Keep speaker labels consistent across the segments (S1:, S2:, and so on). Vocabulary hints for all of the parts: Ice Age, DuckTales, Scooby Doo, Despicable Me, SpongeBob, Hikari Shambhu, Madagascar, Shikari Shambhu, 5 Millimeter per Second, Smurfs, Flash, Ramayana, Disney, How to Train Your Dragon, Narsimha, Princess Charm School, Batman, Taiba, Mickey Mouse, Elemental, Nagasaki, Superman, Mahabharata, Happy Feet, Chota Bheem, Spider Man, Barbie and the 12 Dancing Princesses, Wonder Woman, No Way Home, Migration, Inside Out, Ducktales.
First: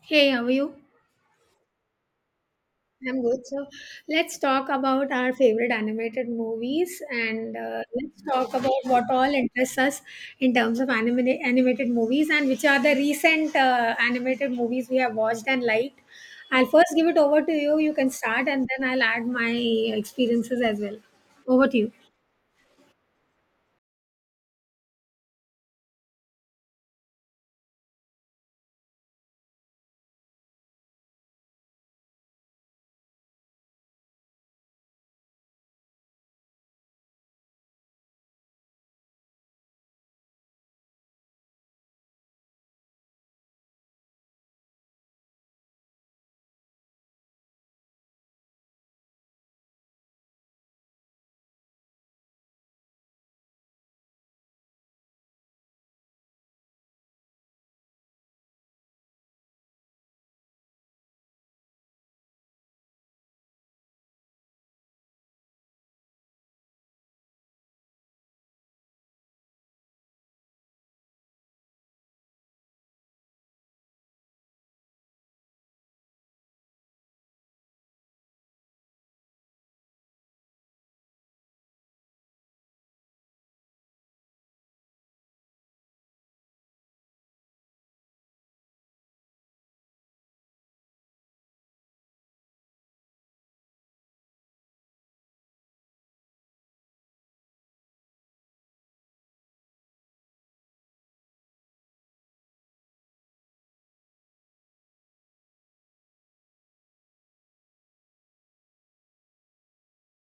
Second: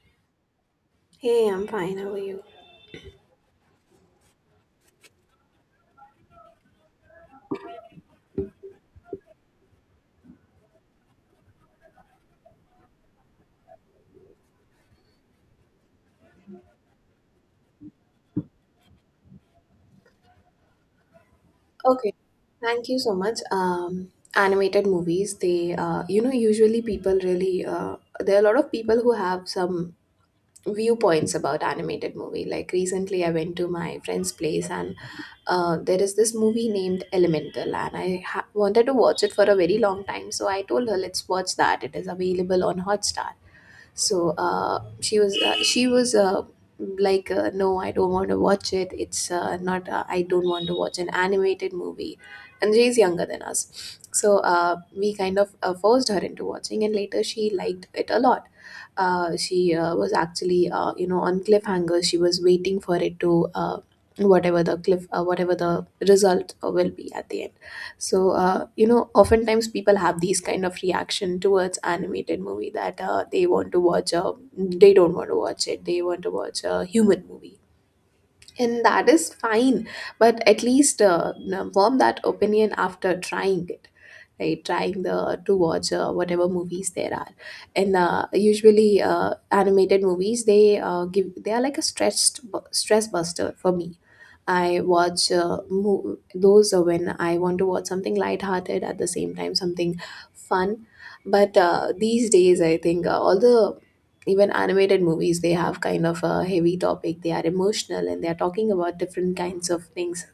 S1: Hey, how are you?
S2: Hey, I'm fine. How are you?
S1: I'm good. So let's talk about our favorite animated movies, and let's talk about what all interests us in terms of animated movies and which are the recent animated movies we have watched and liked. I'll first give it over to you. You can start and then I'll add my experiences as well. Over to you.
S2: Okay. Thank you so much. Animated movies, usually people there are a lot of people who have some viewpoints about animated movie. Like recently, I went to my friend's place and there is this movie named Elemental, and wanted to watch it for a very long time. So I told her, let's watch that. It is available on Hotstar. So she was like no, I don't want to watch it. It's not. I don't want to watch an animated movie. And she's younger than us, so we kind of forced her into watching, and later she liked it a lot. She was actually on cliffhanger. She was waiting for it to, whatever the result will be at the end. So oftentimes people have these kind of reaction towards animated movie that, they don't want to watch it. They want to watch a human movie, and that is fine. But at least form that opinion after trying it, right? Trying the to watch whatever movies there are. And usually animated movies, they are like a stress buster for me. I watch, mo- those when I want to watch something lighthearted, at the same time something fun. But these days, I think all the, even animated movies, they have kind of a heavy topic. They are emotional, and they are talking about different kinds of things.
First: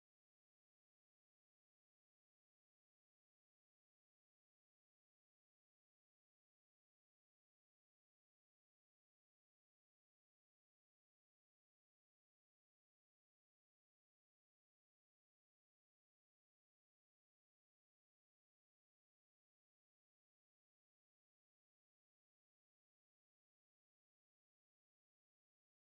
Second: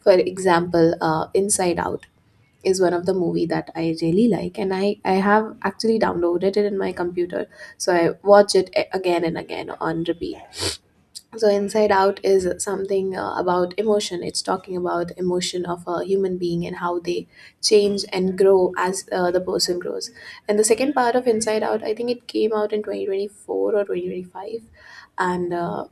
S2: For example, Inside Out is one of the movie that I really like, and I have actually downloaded it in my computer, so I watch it again and again on repeat. So Inside Out is something about emotion. It's talking about emotion of a human being and how they change and grow as the person grows. And the second part of Inside Out, I think it came out in 2024 or 2025. And uh,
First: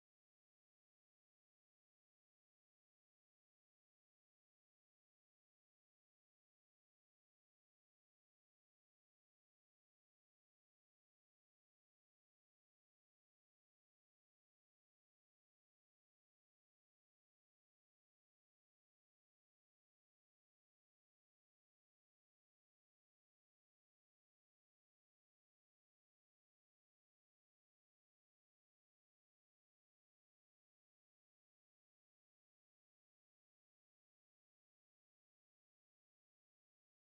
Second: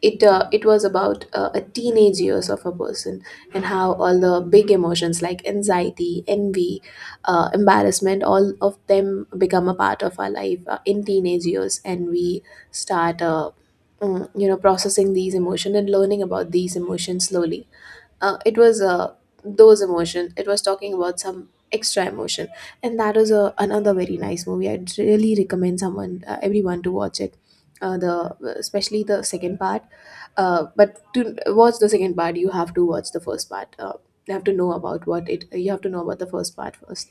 S2: it uh, it was about a teenage years of a person, and how all the big emotions like anxiety, envy, embarrassment, all of them become a part of our life in teenage years, and we start, processing these emotions and learning about these emotions slowly. It was Those emotions, it was talking about some extra emotion. And that was a another very nice movie. I'd really recommend someone everyone to watch it, the especially the second part. But to watch the second part, you have to watch the first part. You have to know about what it. You have to know about the first part first.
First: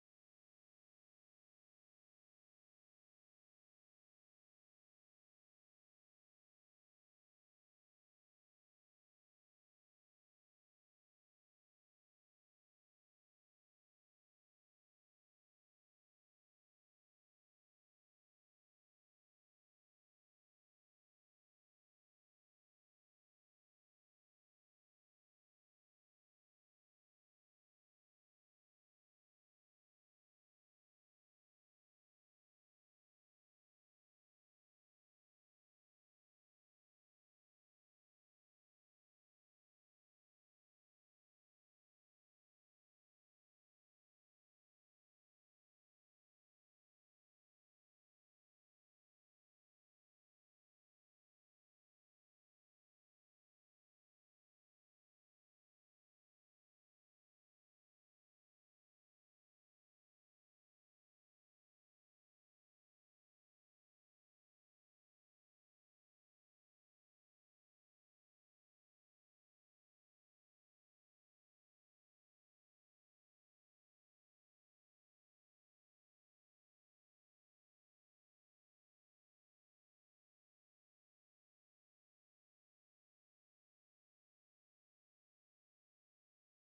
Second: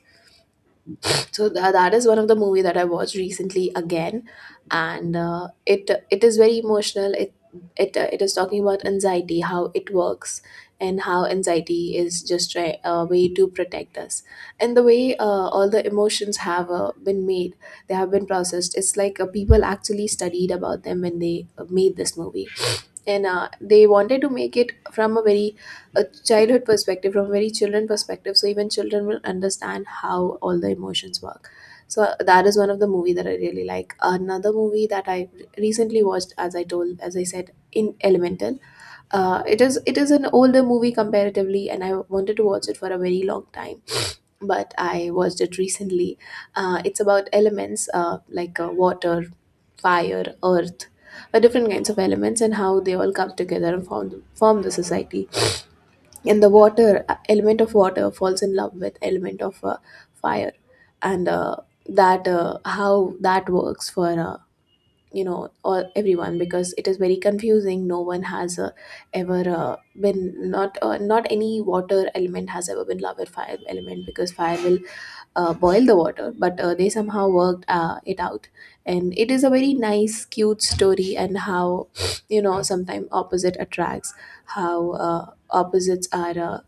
S2: So that is one of the movie that I watched recently again, and it is very emotional. It it is talking about anxiety, how it works, and how anxiety is just a way to protect us. And the way all the emotions have been made, they have been processed. It's like people actually studied about them when they made this movie. And they wanted to make it from a very, a childhood perspective, from a very children perspective, so even children will understand how all the emotions work. So that is one of the movie that I really like. Another movie that I recently watched, as I said in elemental. It is an older movie comparatively, and I wanted to watch it for a very long time, but I watched it recently. It's about elements like water, fire, earth, different kinds of elements, and how they all come together and form, form the society. And the water, element of water falls in love with element of fire. And that how that works for. You know, all, everyone, because it is very confusing. No one has ever been not not any water element has ever been loved with fire element, because fire will boil the water. But they somehow worked it out. And it is a very nice, cute story. And how, you know, sometimes opposite attracts, how opposites are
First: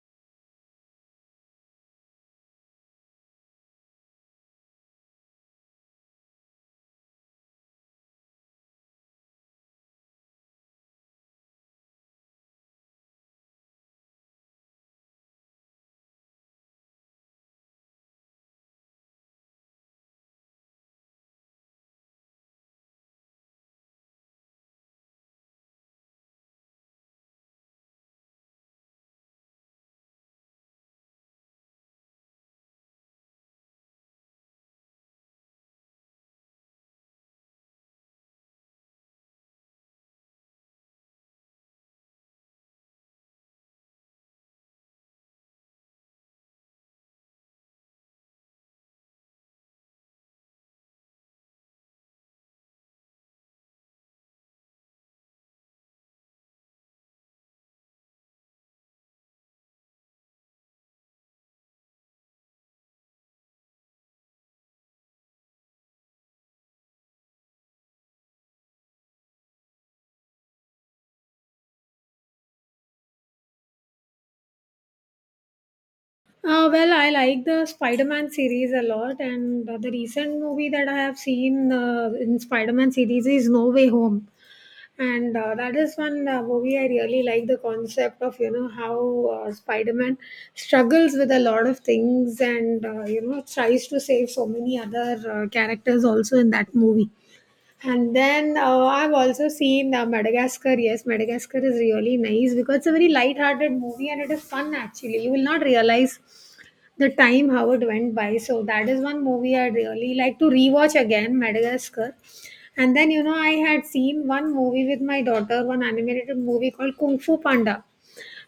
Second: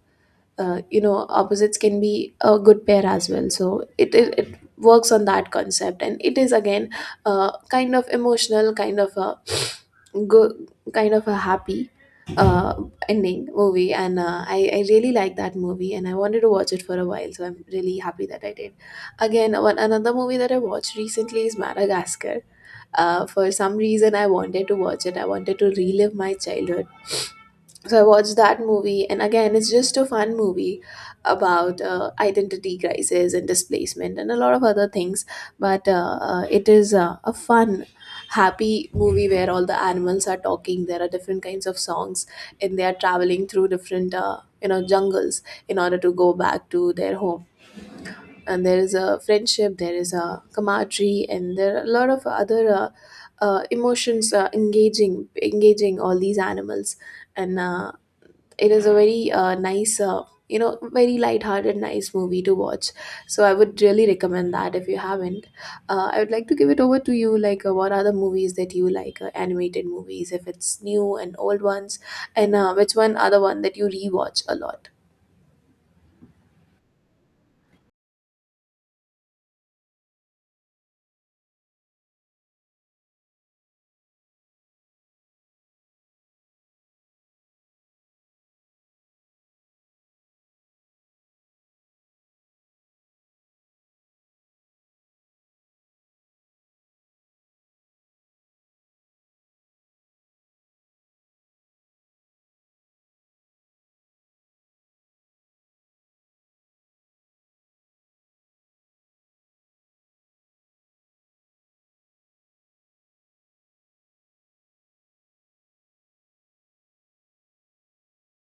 S2: you know opposites can be a good pair as well. So it works on that concept, and it is again kind of emotional, kind of a good, kind of a happy uh ending movie. And I really like that movie, and I wanted to watch it for a while, so I'm really happy that I did. Again, one another movie that I watched recently is Madagascar. Uh, for some reason I wanted to watch it. I wanted to relive my childhood, so I watched that movie. And again, it's just a fun movie about identity crisis and displacement and a lot of other things. But it is a fun, happy movie where all the animals are talking. There are different kinds of songs, and they are traveling through different, jungles in order to go back to their home. And there is a friendship, there is a camaraderie, and there are a lot of other emotions engaging all these animals. And it is a very nice, very light-hearted, nice movie to watch. So I would really recommend that if you haven't. I would like to give it over to you. Like, what are the movies that you like, animated movies, if it's new and old ones, and which one are the one that you rewatch a lot?
S1: Well, I like the Spider Man series a lot, and the recent movie that I have seen in Spider Man series is No Way Home. And that is one movie. I really like the concept of, you know, how Spider-Man struggles with a lot of things and, you know, tries to save so many other characters also in that movie. And then I've also seen Madagascar. Yes, Madagascar is really nice because it's a very light-hearted movie and it is fun. Actually, you will not realize the time, how it went by. So that is one movie I really like to rewatch again, Madagascar. And then, you know, I had seen one movie with my daughter, one animated movie called Kung Fu Panda.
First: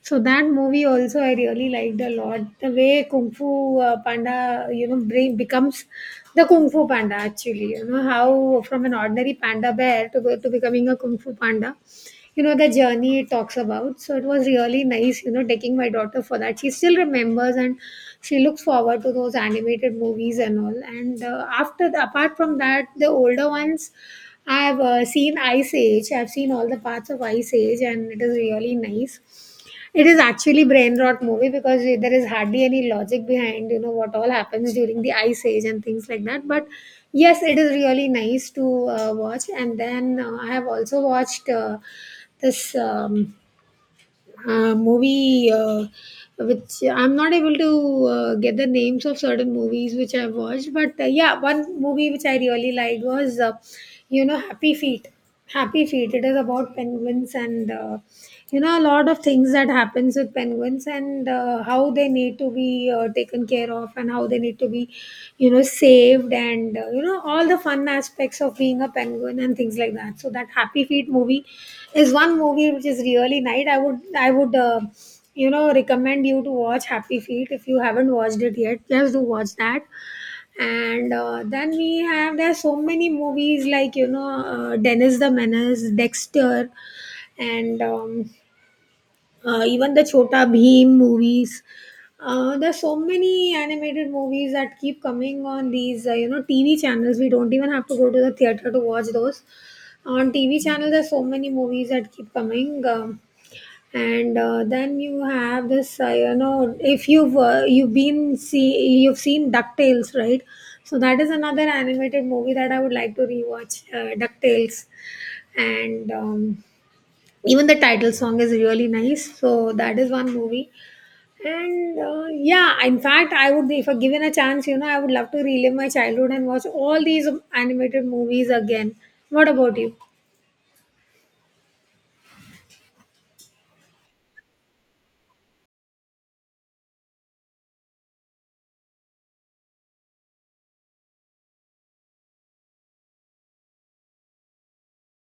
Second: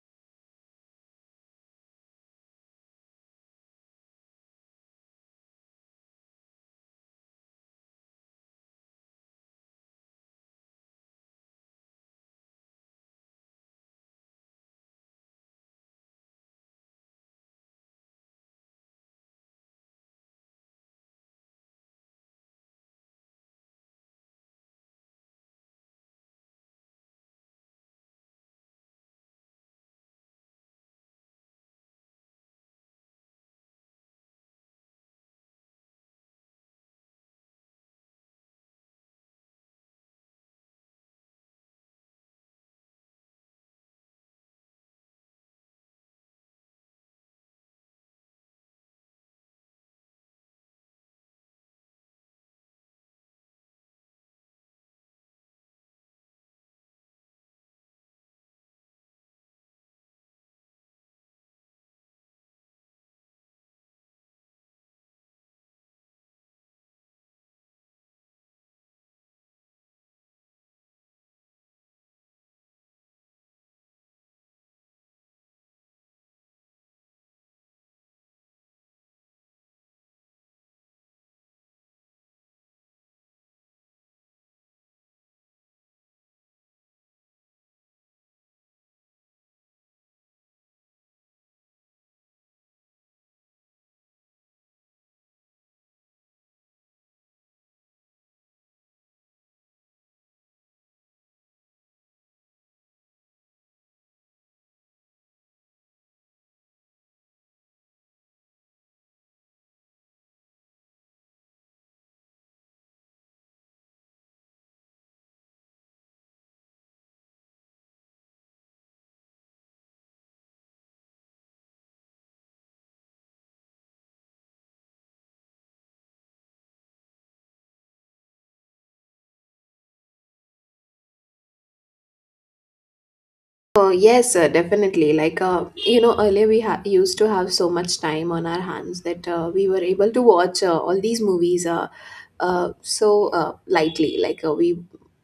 S1: So that movie also I really liked a lot. The way Kung Fu Panda, you know, becomes the Kung Fu Panda actually. You know, how from an ordinary panda bear to becoming a Kung Fu Panda. You know, the journey it talks about. So it was really nice, you know, taking my daughter for that. She still remembers and she looks forward to those animated movies and all. And after apart from that, the older ones. I've seen Ice Age. I've seen all the parts of Ice Age, and it is really nice. It is actually brain rot movie because there is hardly any logic behind, you know, what all happens during the ice age and things like that. But yes, it is really nice to watch. And then I have also watched this. Movie, which I'm not able to get the names of certain movies which I've watched, but yeah, one movie which I really liked was, you know, Happy Feet. Happy Feet. It is about penguins and, you know, a lot of things that happens with penguins and how they need to be taken care of and how they need to be, you know, saved, and, you know, all the fun aspects of being a penguin and things like that. So that Happy Feet movie is one movie which is really nice. I would I would, you know, recommend you to watch Happy Feet. If you haven't watched it yet, just do watch that. And then we have, there are so many movies like, you know, Dennis the Menace, Dexter, and even the Chota Bheem movies. There's so many animated movies that keep coming on these, you know, TV channels. We don't even have to go to the theater to watch those. On TV channel, there's so many movies that keep coming, and then you have this, you know, if you've seen Ducktales, right? So that is another animated movie that I would like to rewatch, Ducktales, and even the title song is really nice. So that is one movie. And yeah, in fact, I would, if I given a chance, you know, I would love to relive my childhood and watch all these animated movies again. What about you?
S2: Yes, definitely. Like, earlier we used to have so much time on our hands that we were able to watch all these movies. Lightly, like, we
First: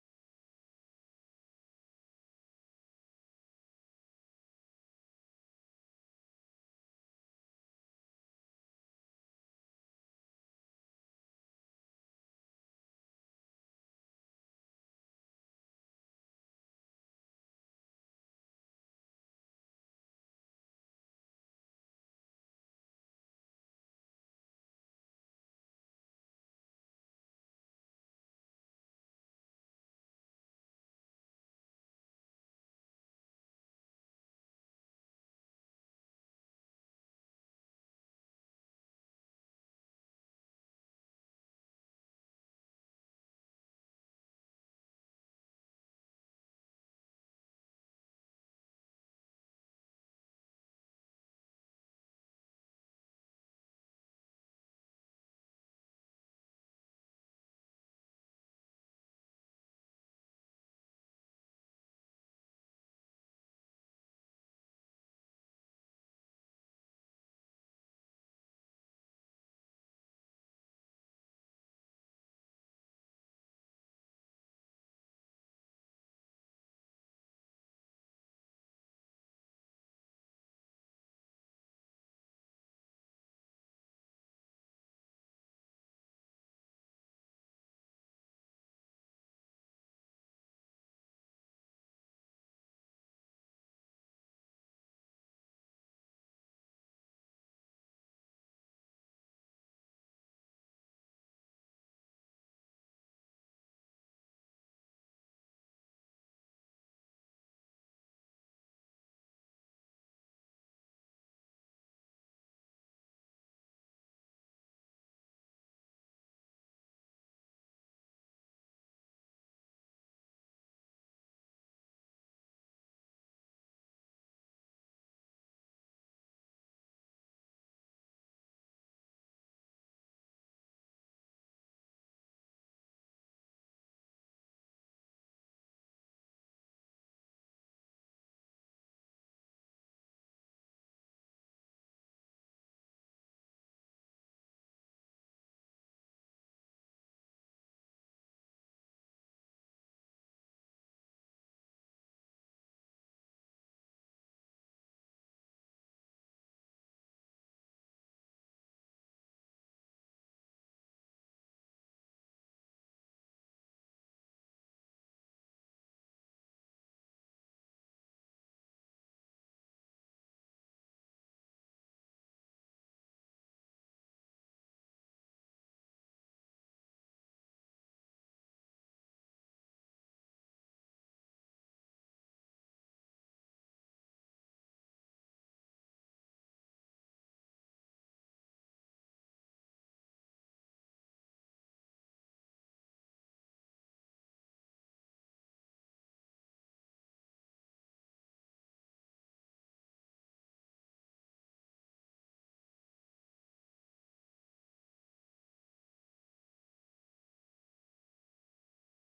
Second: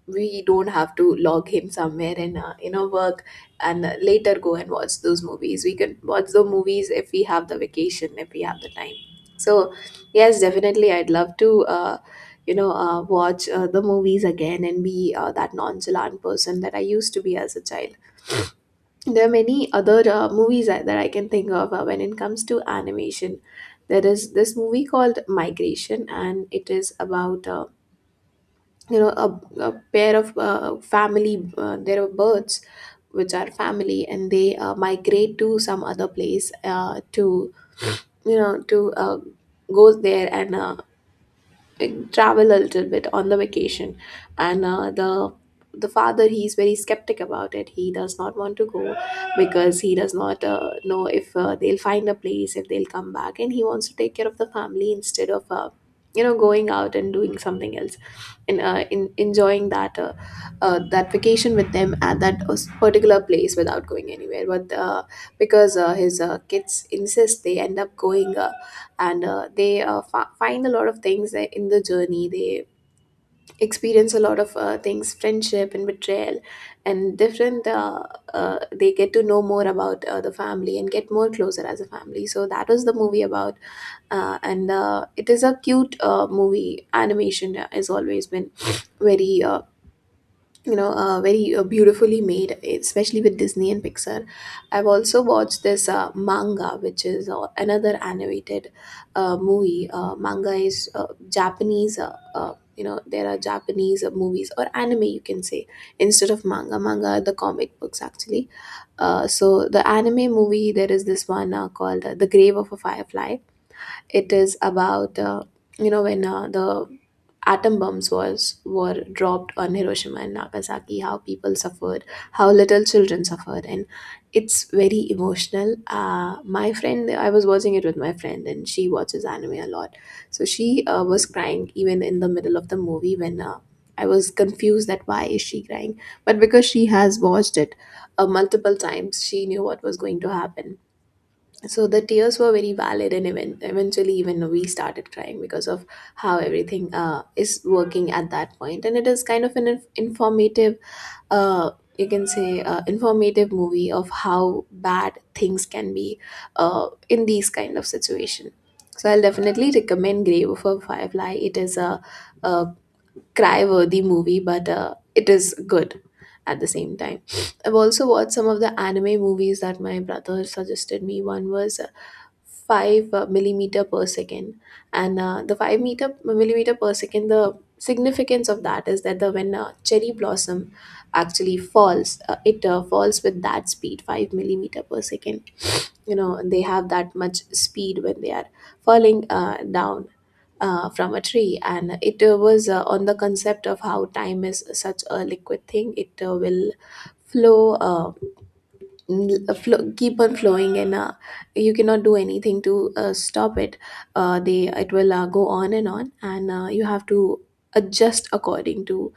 S2: we don't have to log him somewhere and work, and later go and watch those movies. We can watch the movies if we have the vacation, if we have the time. So yes, definitely, I'd love to watch, the movies again, and be that nonchalant person that I used to be as a child. There are many other movies that I can think of when it comes to animation. There is this movie called Migration, and it is about, you know a, a pair of family. There are birds which are family, and they migrate to some other place to you know to go there and travel a little bit on the vacation. And the father, he's very skeptic about it. He does not want to go, because he does not know if they'll find a place, if they'll come back, and he wants to take care of the family instead of going out and doing something else. In enjoying that, that vacation with them at that particular place without going anywhere. But because his kids insist, they end up going, and they find a lot of things that in the journey. They experience a lot of things, friendship and betrayal and different, they get to know more about the family and get more closer as a family. So that was the movie about. And it is a cute movie. Animation has always been very, very beautifully made, especially with Disney and Pixar. I've also watched this manga, which is another animated movie. Manga is Japanese. There are Japanese movies, or anime, you can say, instead of manga. Manga are the comic books actually. So the anime movie, there is this one called, The Grave of a Firefly. It is about, when the atom bombs was, were dropped on Hiroshima and Nagasaki, how people suffered, how little children suffered. And it's very emotional. My friend, I was watching it with my friend, and she watches anime a lot, so she was crying even in the middle of the movie when. I was confused that why is she crying, but because she has watched it multiple times, she knew what was going to happen. So the tears were very valid, and eventually even we started crying because of how everything is working at that point. And it is kind of an informative, uh, you can say, informative movie of how bad things can be, in these kind of situation. So I'll definitely recommend Grave of a Firefly. It is a cry worthy movie, but it is good at the same time. I've also watched some of the anime movies that my brother suggested me. One was 5 millimeter per second. And the 5-meter millimeter per second, the significance of that is that the when a cherry blossom actually falls, it falls with that speed, 5 millimeter per second. You know, they have that much speed when they are falling, down, from a tree. And it was, on the concept of how time is such a liquid thing. It will flow, uh, keep on flowing, and you cannot do anything to stop it. Uh, they it will go on and on, and you have to adjust according to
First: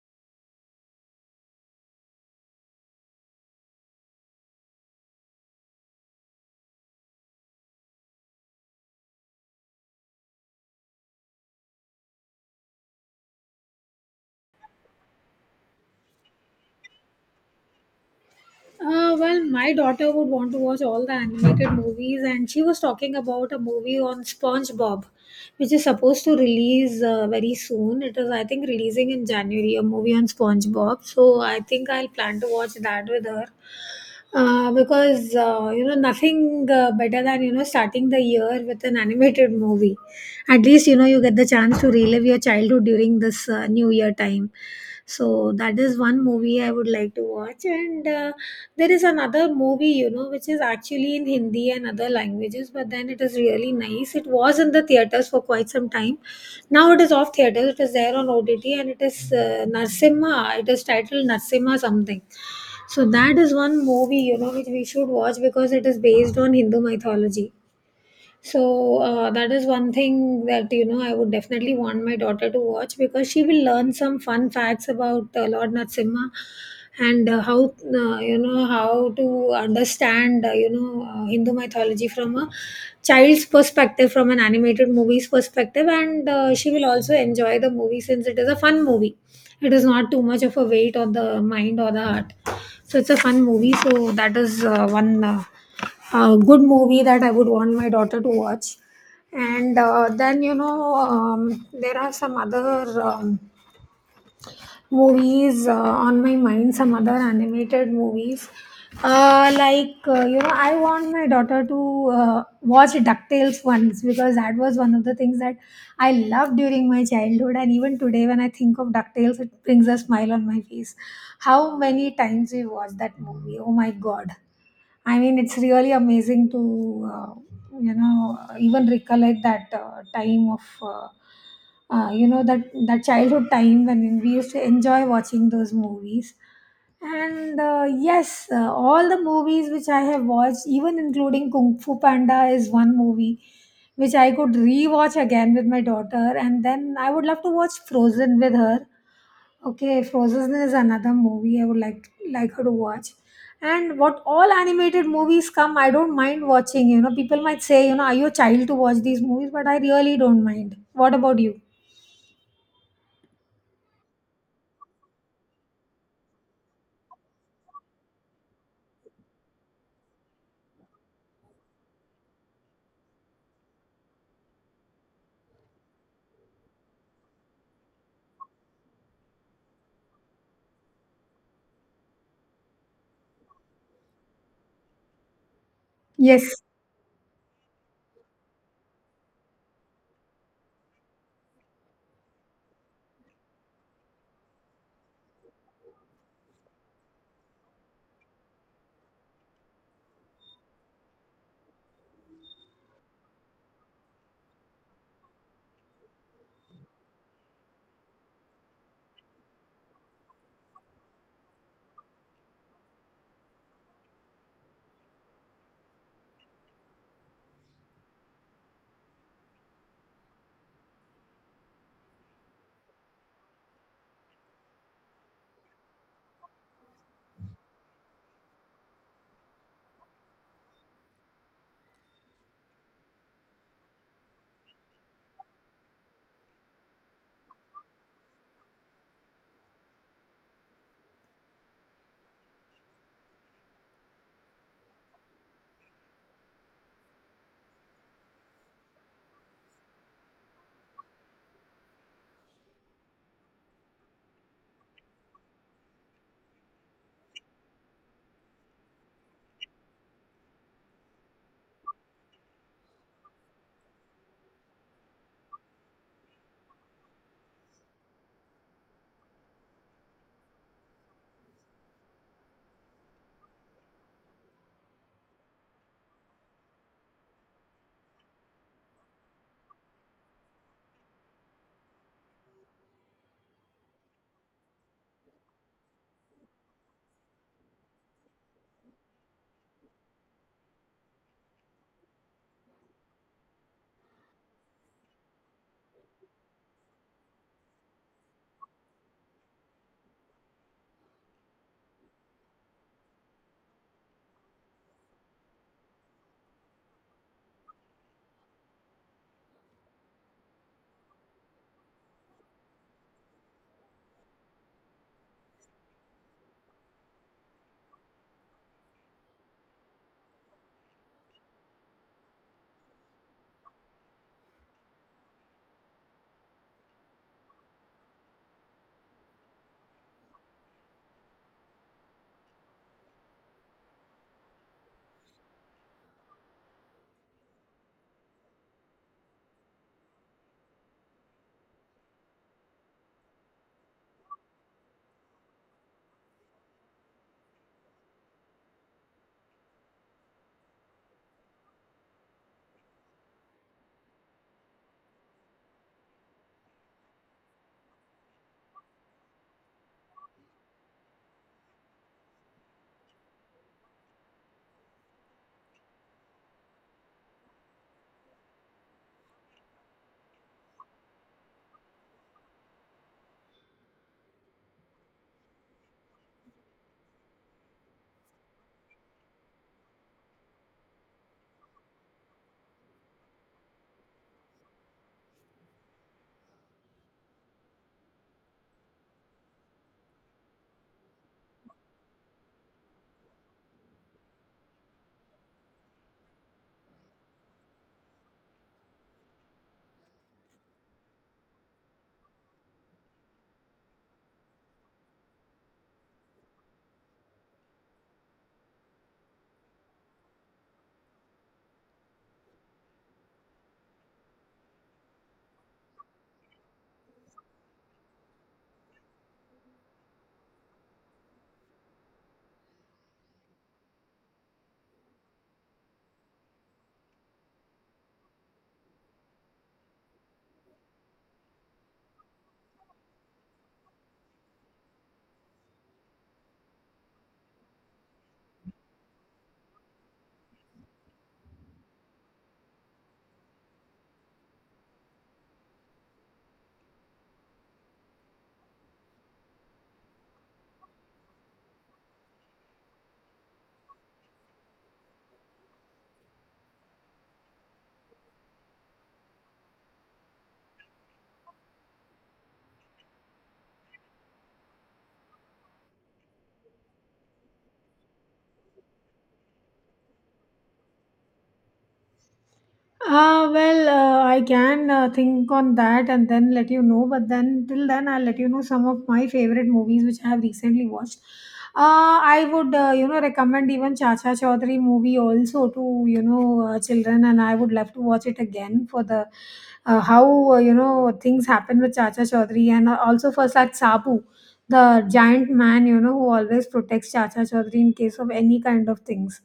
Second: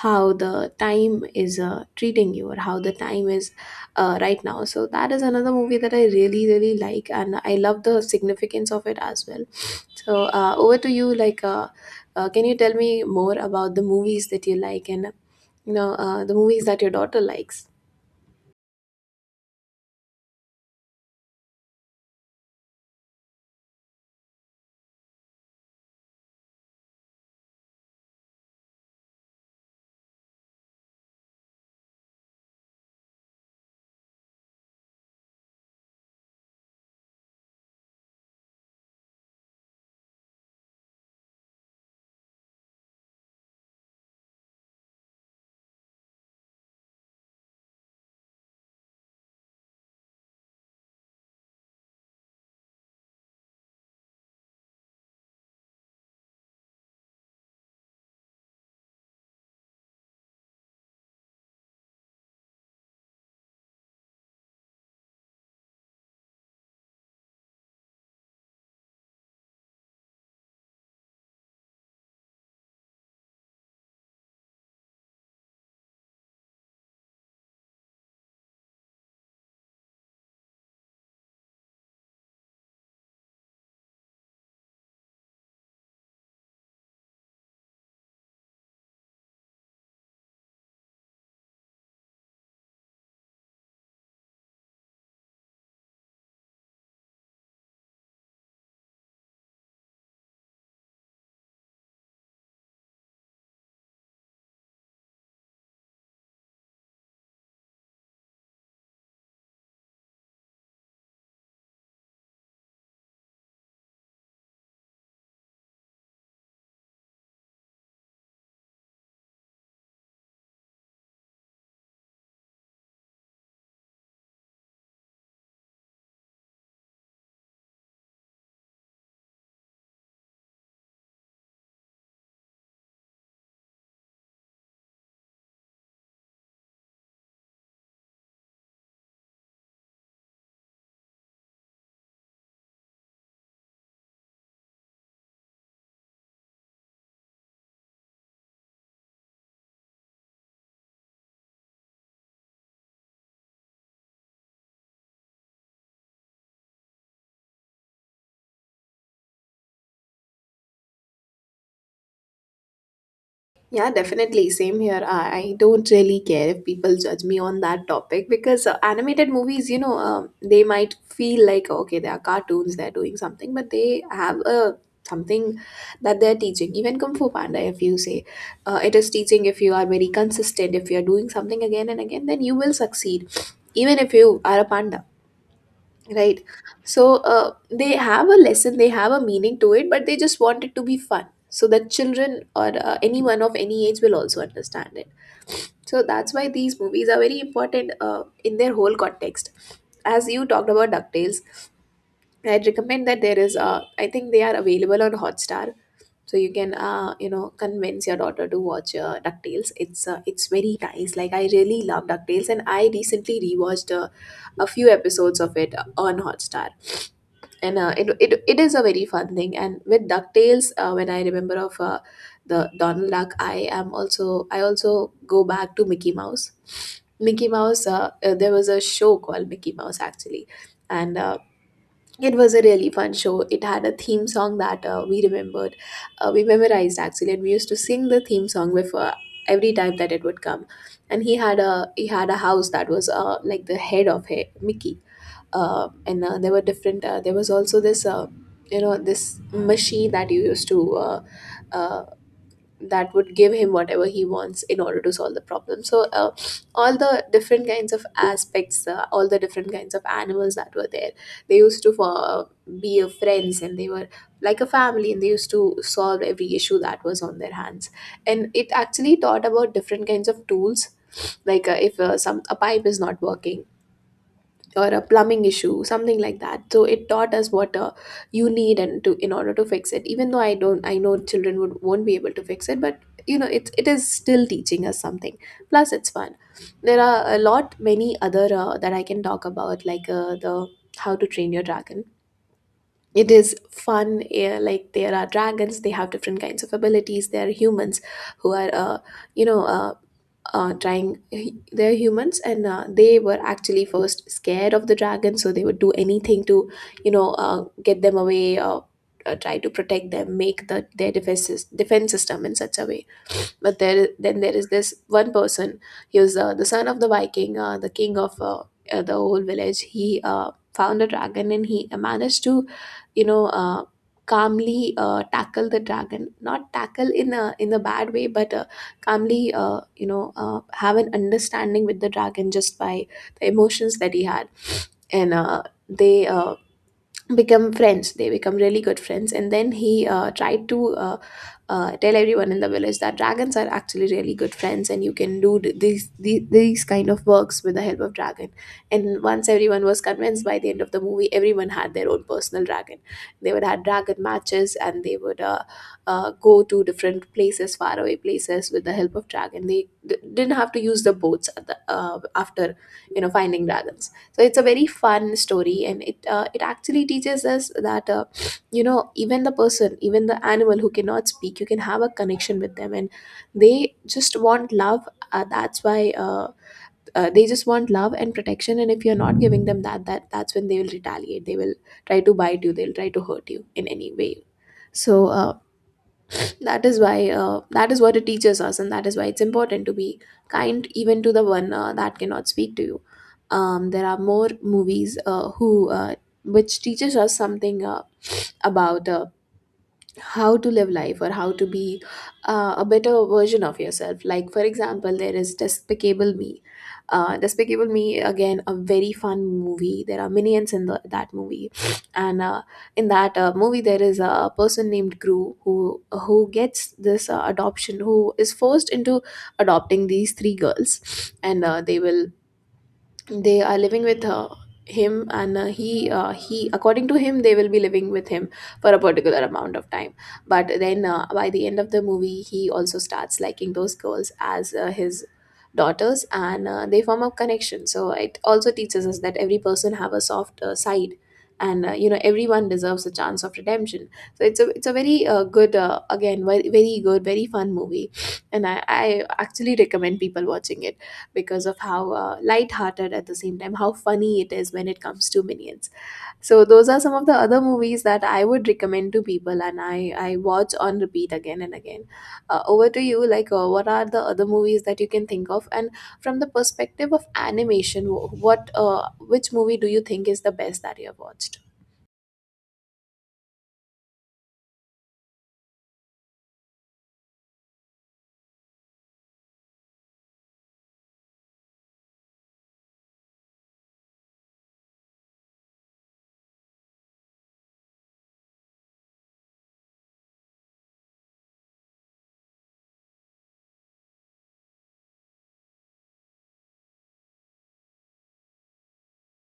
S2: how the time is treating you, or how the time is, right now. So that is another movie that I really like, and I love the significance of it as well. So over to you. Like, can you tell me more about the movies that you like, and the movies that your daughter likes?
S1: Well, my daughter would want to watch all the animated movies, and she was talking about a movie on SpongeBob, which is supposed to release very soon. It is, I think, releasing in January, a movie on SpongeBob. So I think I'll plan to watch that with her. Because, you know, nothing better than, you know, starting the year with an animated movie. At least, you know, you get the chance to relive your childhood during this New Year time. So that is one movie I would like to watch. And there is another movie, you know, which is actually in Hindi and other languages, but then it is really nice. It was in the theaters for quite some time. Now it is off theaters. It is there on OTT and it is Narsimha. It is titled Narsimha something. So that is one movie, you know, which we should watch because it is based on Hindu mythology. So that is one thing that, you know, I would definitely want my daughter to watch, because she will learn some fun facts about Lord Narasimha and how, you know, how to understand, you know, Hindu mythology from a child's perspective, from an animated movie's perspective, and she will also enjoy the movie, since it is a fun movie. It is not too much of a weight on the mind or the heart, so it's a fun movie. So that is one. A good movie that I would want my daughter to watch. And then, you know, there are some other, movies on my mind, some other animated movies. Like, you know, I want my daughter to watch DuckTales once, because that was one of the things that I loved during my childhood. And even today, when I think of DuckTales, it brings a smile on my face. How many times we watched that movie? Oh my God. I mean, it's really amazing to, you know, even recollect that time of, you know, that childhood time when we used to enjoy watching those movies. And yes, all the movies which I have watched, even including Kung Fu Panda, is one movie which I could rewatch again with my daughter. And then I would love to watch Frozen with her. Okay, Frozen is another movie I would like her to watch. And what all animated movies come, I don't mind watching. You know, people might say, you know, are you a child to watch these movies? But I really don't mind. What about you?
S2: Yeah, definitely. Same here. I don't really care if people judge me on that topic, because animated movies, you know, they might feel like, okay, they are cartoons, they're doing something, but they have a something that they're teaching. Even Kung Fu Panda, if you say, it is teaching. If you are very consistent, if you are doing something again and again, then you will succeed, even if you are a panda. Right.
S1: Yes.
S2: So they have a lesson, they have a meaning to it, but they just want it to be fun so that children, or anyone of any age, will also understand it. So that's why these movies are very important in their whole context. As you talked about DuckTales, I'd recommend that there is, I think they are available on Hotstar, so you can, convince your daughter to watch DuckTales. It's it's very nice. Like, I really love DuckTales, and I recently rewatched a few episodes of it on Hotstar. And it is a very fun thing. And with DuckTales, when I remember of, the Donald Duck, I also go back to Mickey Mouse. Mickey Mouse, there was a show called Mickey Mouse, actually. And it was a really fun show. It had a theme song that, we remembered, we memorized actually, and we used to sing the theme song before every time that it would come. And he had a house that was like the head of Mickey, and there were different. There was also this, this machine that you used to, uh, that would give him whatever he wants in order to solve the problem. So, all the different kinds of aspects, all the different kinds of animals that were there, they used to be friends, and they were like a family, and they used to solve every issue that was on their hands. And it actually taught about different kinds of tools. Like, if some a pipe is not working, or a plumbing issue, something like that. So it taught us what you need, and to in order to fix it. Even though I know children would won't be able to fix it, but you know, it is still teaching us something, plus it's fun. There are a lot many other, that I can talk about, like the How to Train Your Dragon. It is fun, eh, like there are dragons, they have different kinds of abilities. There are humans who are, you know trying they're humans, and they were actually first scared of the dragon, so they would do anything to, get them away, or try to protect them, make their defense, defense system in such a way. But then there is this one person. He was the son of the Viking, the king of, the whole village. He found a dragon, and he managed to, you know, calmly tackle the dragon. Not tackle in a bad way, but calmly, you know, have an understanding with the dragon just by the emotions that he had. And they become friends. They become really good friends. And then he tried to, tell everyone in the village that dragons are actually really good friends, and you can do these kind of works with the help of dragon. And once everyone was convinced, by the end of the movie everyone had their own personal dragon. They would have dragon matches, and they would, go to different places, faraway places, with the help of dragon. They didn't have to use the boats at the, after, you know, finding dragons. So it's a very fun story, and it it actually teaches us that, you know, even the person, even the animal who cannot speak, you can have a connection with them, and they just want love. That's why They just want love and protection, and if you're not giving them that, that's when they will retaliate. They will try to bite you, they'll try to hurt you in any way. So that is why, that is what it teaches us, and that is why it's important to be kind even to the one that cannot speak to you. Um, there are more movies, who which teaches us something, about, how to live life, or how to be a better version of yourself. Like, for example, there is Despicable Me. Despicable Me, again, a very fun movie. There are minions in that movie. And in that movie there is a person named Gru, who gets this adoption, who is forced into adopting these three girls. And they are living with, him. And he, according to him, they will be living with him for a particular amount of time. But then, by the end of the movie, he also starts liking those girls as his daughters. And they form a connection. So it also teaches us that every person have a soft, side, and you know, everyone deserves a chance of redemption. So it's a very good, again, very, very good, very fun movie. And I actually recommend people watching it, because of how light-hearted, at the same time how funny it is when it comes to minions. So those are some of the other movies that I would recommend to people, and I watch on repeat again and again. Over to you. Like, what are the other movies that you can think of, and from the perspective of animation, wh- what which movie do you think is the best that you have watched?
S1: Well, I can think on that and then let you know. But then, till then, I'll let you know some of my favorite movies which I have recently watched. I would, you know, recommend even Chacha Chaudhary movie also to, you know, children, and I would love to watch it again for the, how, you know, things happen with Chacha Chaudhary, and also for Sat Sabu the giant man, you know, who always protects Chacha Chaudhary in case of any kind of things.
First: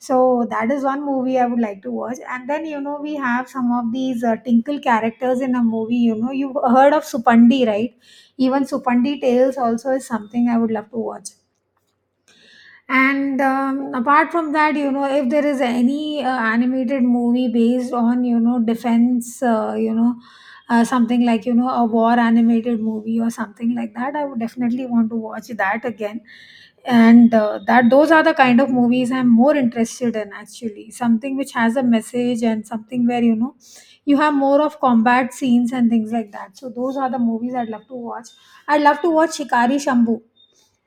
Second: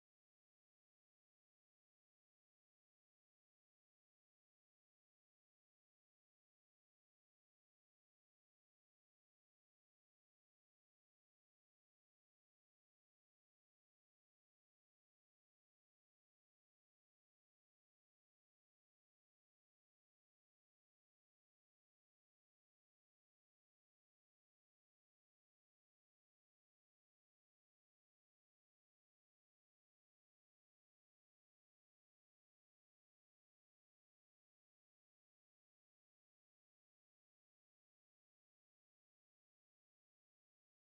S1: So that is one movie I would like to watch. And then, you know, we have some of these Tinkle characters in a movie. You know, you've heard of Supandi, right? Even Supandi Tales also is something I would love to watch. And apart from that, you know, if there is any animated movie based on, you know, defense, you know, something like, you know, a war animated movie or something like that, I would definitely want to watch that again. And that those are the kind of movies I'm more interested in, actually. Something which has a message and something where, you know, you have more of combat scenes and things like that. So those are the movies I'd love to watch. I'd love to watch Shikari Shambhu,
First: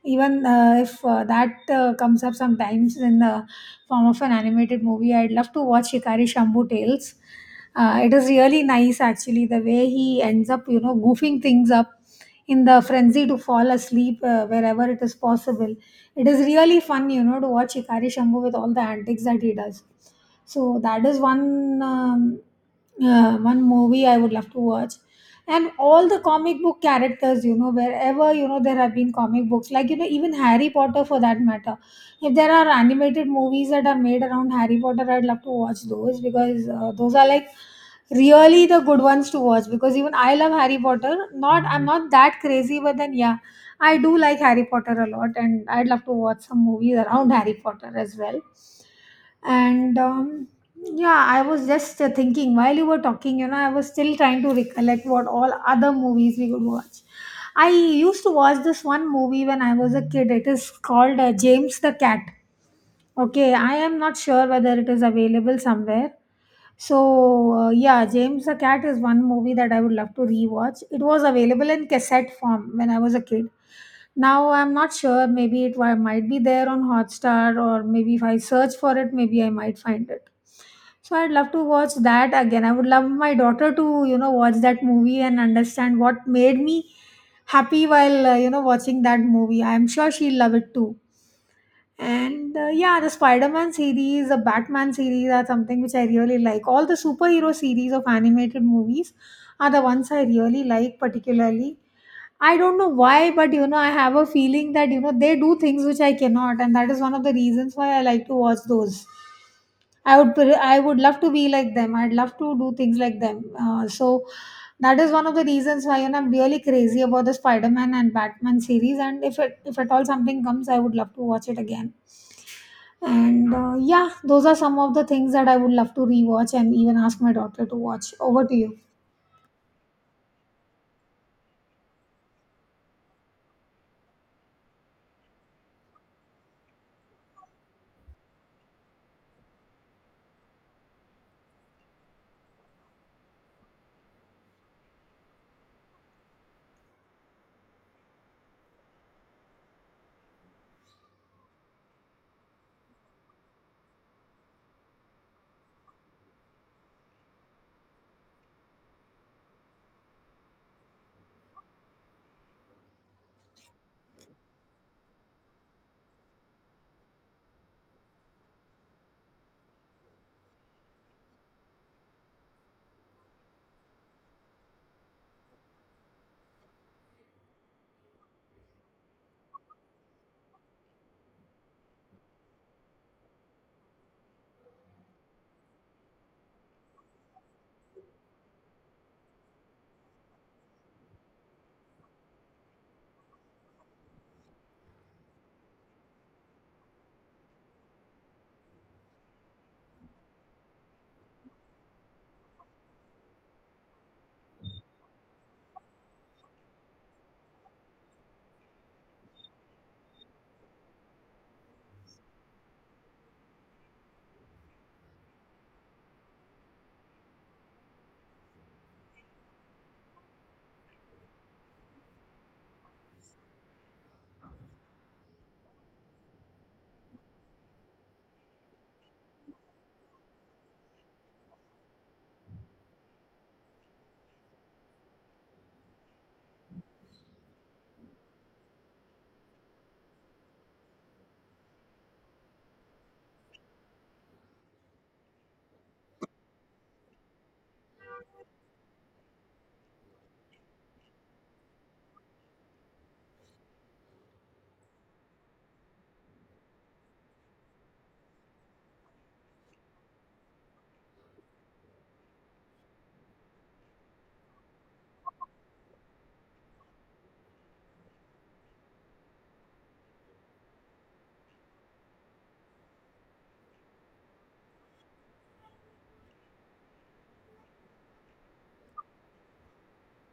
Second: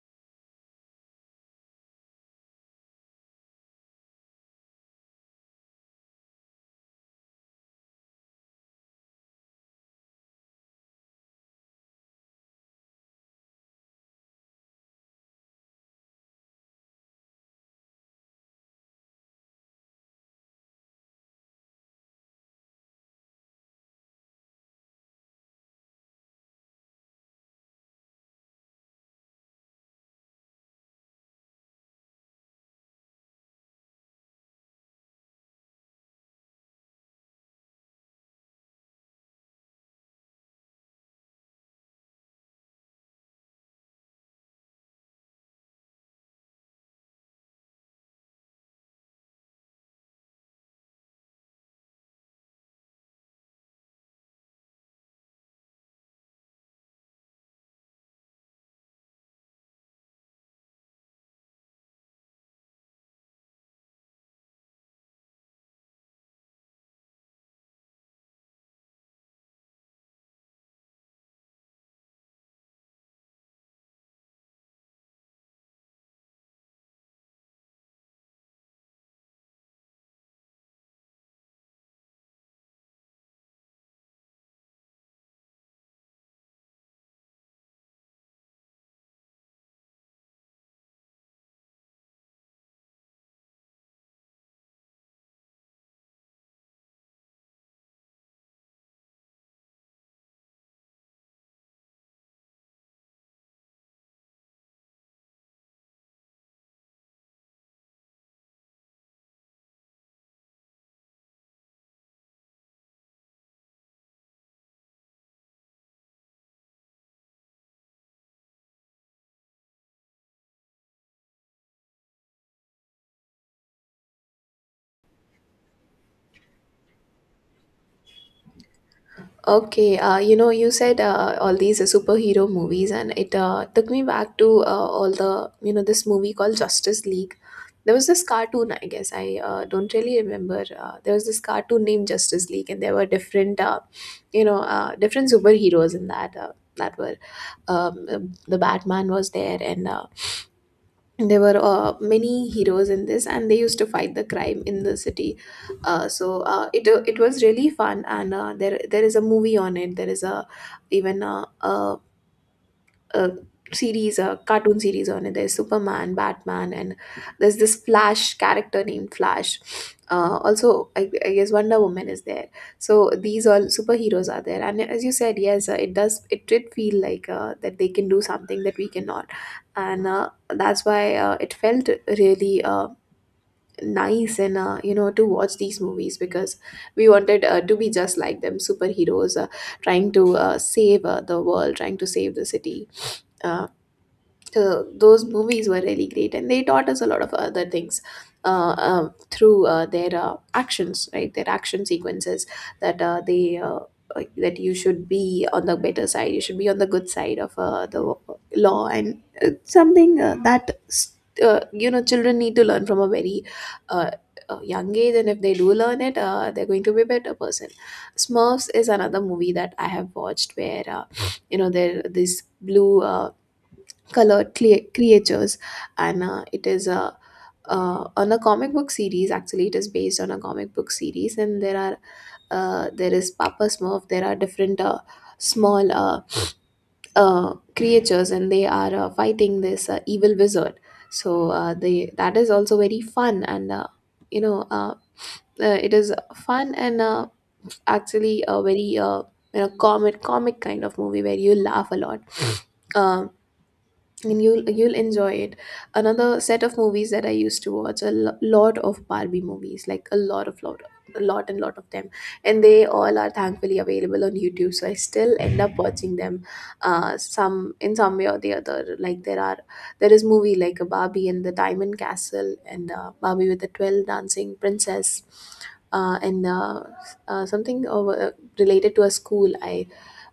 S1: even if that comes up sometimes in the form of an animated movie. I'd love to watch Hikari Shambhu Tales. It is really nice, actually, the way he ends up, you know, goofing things up in the frenzy to fall asleep wherever it is possible. It is really fun, you know, to watch Hikari Shambhu with all the antics that he does. So that is one one movie I would love to watch, and all the comic book characters, you know, wherever, you know, there have been comic books, like, you know, even Harry Potter for that matter. If there are animated movies that are made around Harry Potter, I'd love to watch those because those are like really the good ones to watch. Because even I love Harry Potter, not I'm not that crazy, but then yeah, I do like Harry Potter a lot, and I'd love to watch some movies around Harry Potter as well. And Yeah, I was just thinking while you were talking, you know, I was still trying to recollect what all other movies we would watch. I used to watch this one movie when I was a kid, it is called James the Cat. Okay, I am not sure whether it is available somewhere. So yeah, James the Cat is one movie that I would love to rewatch. It was available in cassette form when I was a kid. Now I'm not sure, maybe it might be there on Hotstar, or maybe if I search for it, maybe I might find it. So I'd love to watch that again. I would love my daughter to, you know, watch that movie and understand what made me happy while, you know, watching that movie. I'm sure she'll love it too. And yeah, the Spider Man series, the Batman series are something which I really like. All the superhero series of animated movies are the ones I really like, particularly. I don't know why, but you know, I have a feeling that, you know, they do things which I cannot. And that is one of the reasons why I like to watch those. I would love to be like them. I'd love to do things like them. So that is one of the reasons why, you know, I'm really crazy about the Spider-Man and Batman series. And if at all something comes, I would love to watch it again. And yeah, those are some of the things that I would love to rewatch and even ask my daughter to watch. Over to you.
S2: Okay, you know, you said, all these superhero movies, and it took me back to, all the, you know, this movie called Justice League. There was this cartoon, I guess. I don't really remember. There was this cartoon named Justice League, and there were different, you know, different superheroes in that. That were, the Batman was there, and there were many heroes in this, and they used to fight the crime in the city. So it was really fun. And there is a movie on it. There is a uh, series, a cartoon series on it. There's Superman, Batman, and there's this Flash character named Flash. Also, I guess Wonder Woman is there. So these all superheroes are there. And as you said, yes, it does. It did feel like that they can do something that we cannot, and that's why it felt really. Nice, and you know, to watch these movies because we wanted to be just like them superheroes, trying to save the world, trying to save the city. uh, so those movies were really great and they taught us a lot of other things through their actions, right, their action sequences, that uh, they uh, that you should be on the better side, you should be on the good side of the law, and something that you know children need to learn from a very uh, young age, and if they do learn it, they're going to be a better person. Smurfs is another movie that I have watched, where you know there, this blue, colored creatures. And it is a on a comic book series, actually it is based on a comic book series, and there are there is Papa Smurf, there are different small creatures, and they are fighting this evil wizard. So they that is also very fun. And uh, you know uh, uh, it is fun, and actually a very comic kind of movie where you laugh a lot. um, and you'll enjoy it. Another set of movies that I used to watch, a lot of Barbie movies, like a lot of lot, a lot and lot of them, and they all are thankfully available on YouTube, so I still end up watching them some, in some way or the other. Like there are, there is movie like a Barbie and the Diamond Castle, and Barbie with the 12 Dancing Princess, and something over, related to a school, I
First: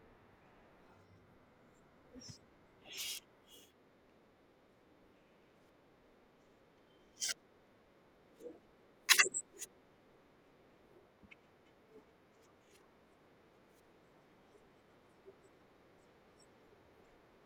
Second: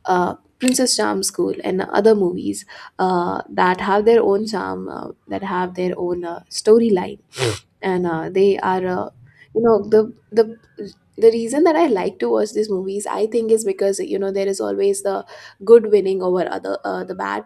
S2: Princess Charm School, and other movies that have their own charm, that have their own storyline, and they are, the the reason that I like to watch these movies, I think, is because you know there is always the good winning over other, the bad.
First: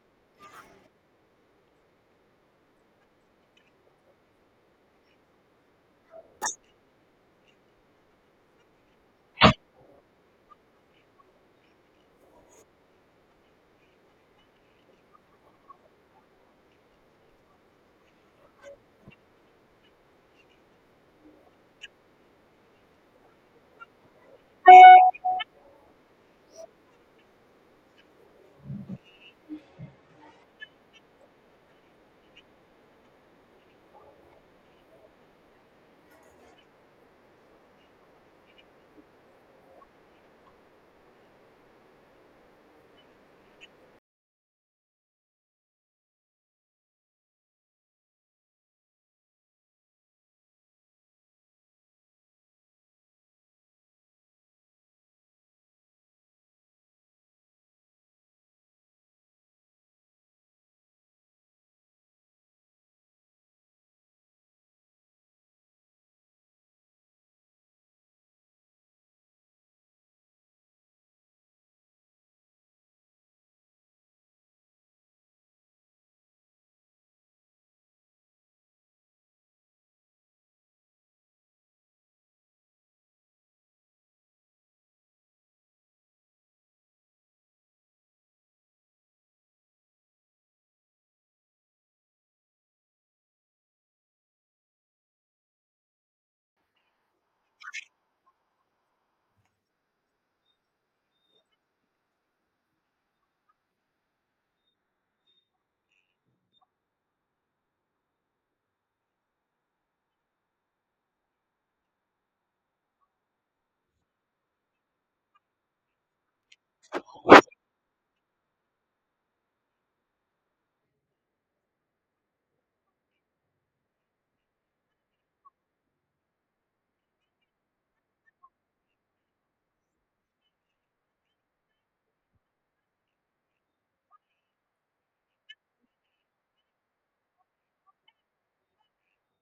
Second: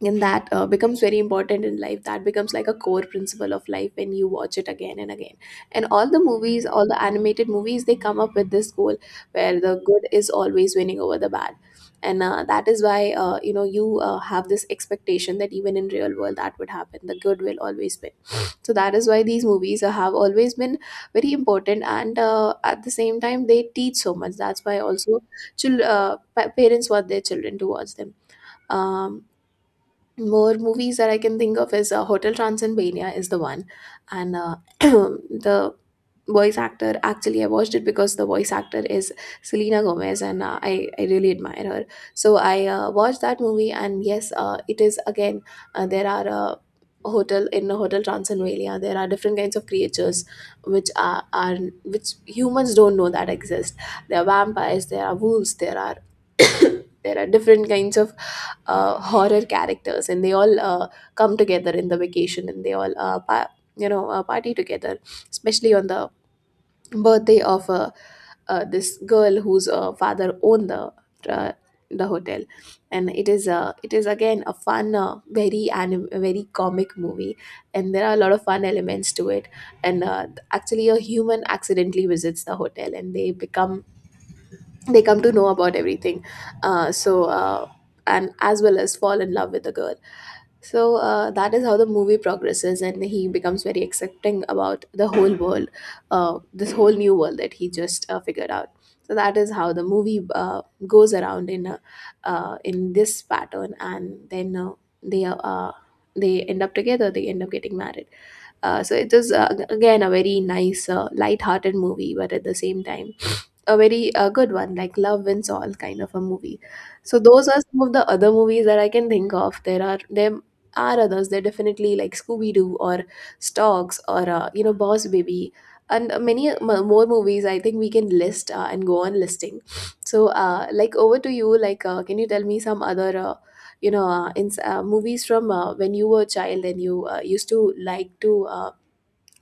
S2: And that becomes very important in life, that becomes like a core principle of life when you watch it again and again. And all the movies, all the animated movies, they come up with this goal, where the good is always winning over the bad. And that is why, you know, you have this expectation that even in real world that would happen, the good will always win. So that is why these movies have always been very important, and at the same time they teach so much. That's why also parents want their children to watch them. um, More movies that I can think of is, Hotel Transylvania is the one. And the voice actor, actually I watched it because the voice actor is Selena Gomez, and I really admire her. So I watched that movie, and yes, it is again, there are. Hotel, in Hotel Transylvania there are different kinds of creatures which are, which humans don't know that exist. There are vampires, there are wolves, there are there are different kinds of horror characters, and they all come together in the vacation, and they all party together, especially on the birthday of this girl whose father owned uh, the hotel. And it is again a fun, very very comic movie, and there are a lot of fun elements to it. And actually a human accidentally visits the hotel, and they become, they come to know about everything. uh, so uh, and as well as fall in love with the girl. So that is how the movie progresses, and he becomes very accepting about the whole world, this whole new world that he just figured out. So that is how the movie goes around in a, in this pattern. And then they uh, uh, they end up together, they end up getting married. So it is, again a very nice, light-hearted movie, but at the same time a very good one, like Love Wins All kind of a movie. So those are some of the other movies that I can think of. There are others. They're definitely, like Scooby Doo or Stalks, or you know Boss Baby, and more movies. I think we can list and go on listing. So like, over to you. Like can you tell me some other, movies from when you were a child, and you used to like to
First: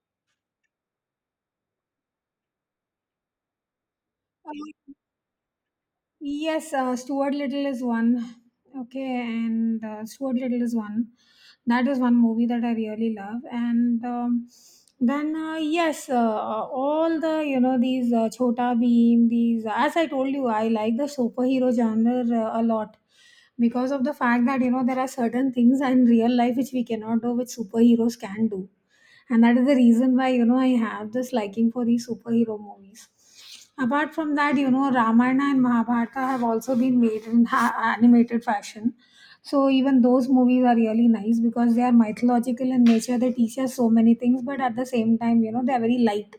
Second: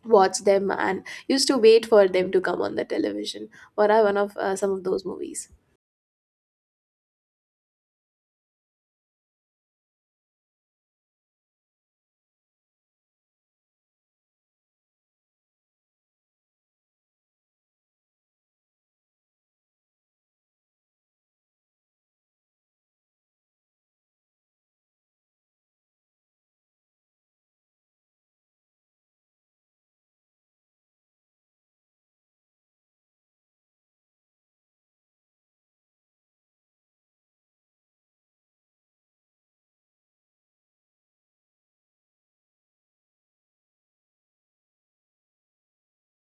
S2: watch them, and used to wait for them to come on the television, or one of some of those movies.
S1: Yes, Stuart Little is one. Okay, and Stuart Little is one. That is one movie that I really love. All the, you know, these Chota Bheem, these, as I told you, I like the superhero genre a lot, because of the fact that you know there are certain things in real life which we cannot do, which superheroes can do, and that is the reason why, you know, I have this liking for these superhero movies. Apart from that, you know, Ramayana and Mahabharata have also been made in animated fashion. So even those movies are really nice because they are mythological in nature. They teach us so many things, but at the same time, you know, they are very light.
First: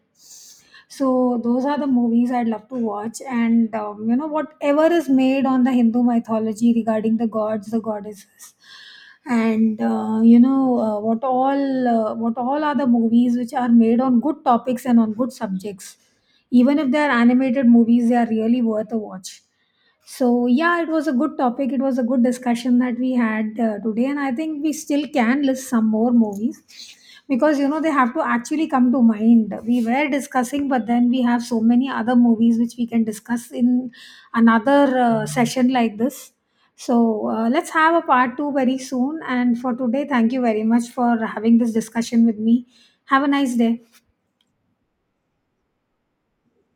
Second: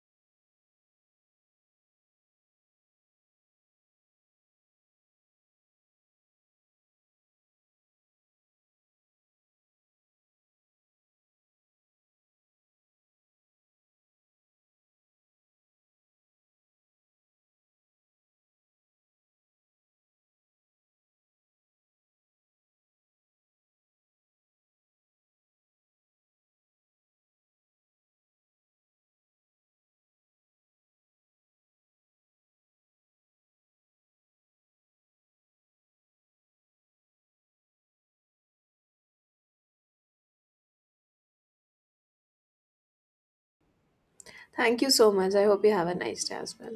S1: So those are the movies I'd love to watch. And You know, whatever is made on the Hindu mythology regarding the gods, the goddesses, and you know, what all are the movies which are made on good topics and on good subjects. Even if they are animated movies, they are really worth a watch. So yeah, it was a good topic. It was a good discussion that we had today, and I think we still can list some more movies because, you know, they have to actually come to mind. We were discussing, but then we have so many other movies which we can discuss in another session like this. So let's have a part 2 very soon, and for today, thank you very much for having this discussion with me. Have a nice day.
S2: Thank you so much, I hope you have a nice day as well.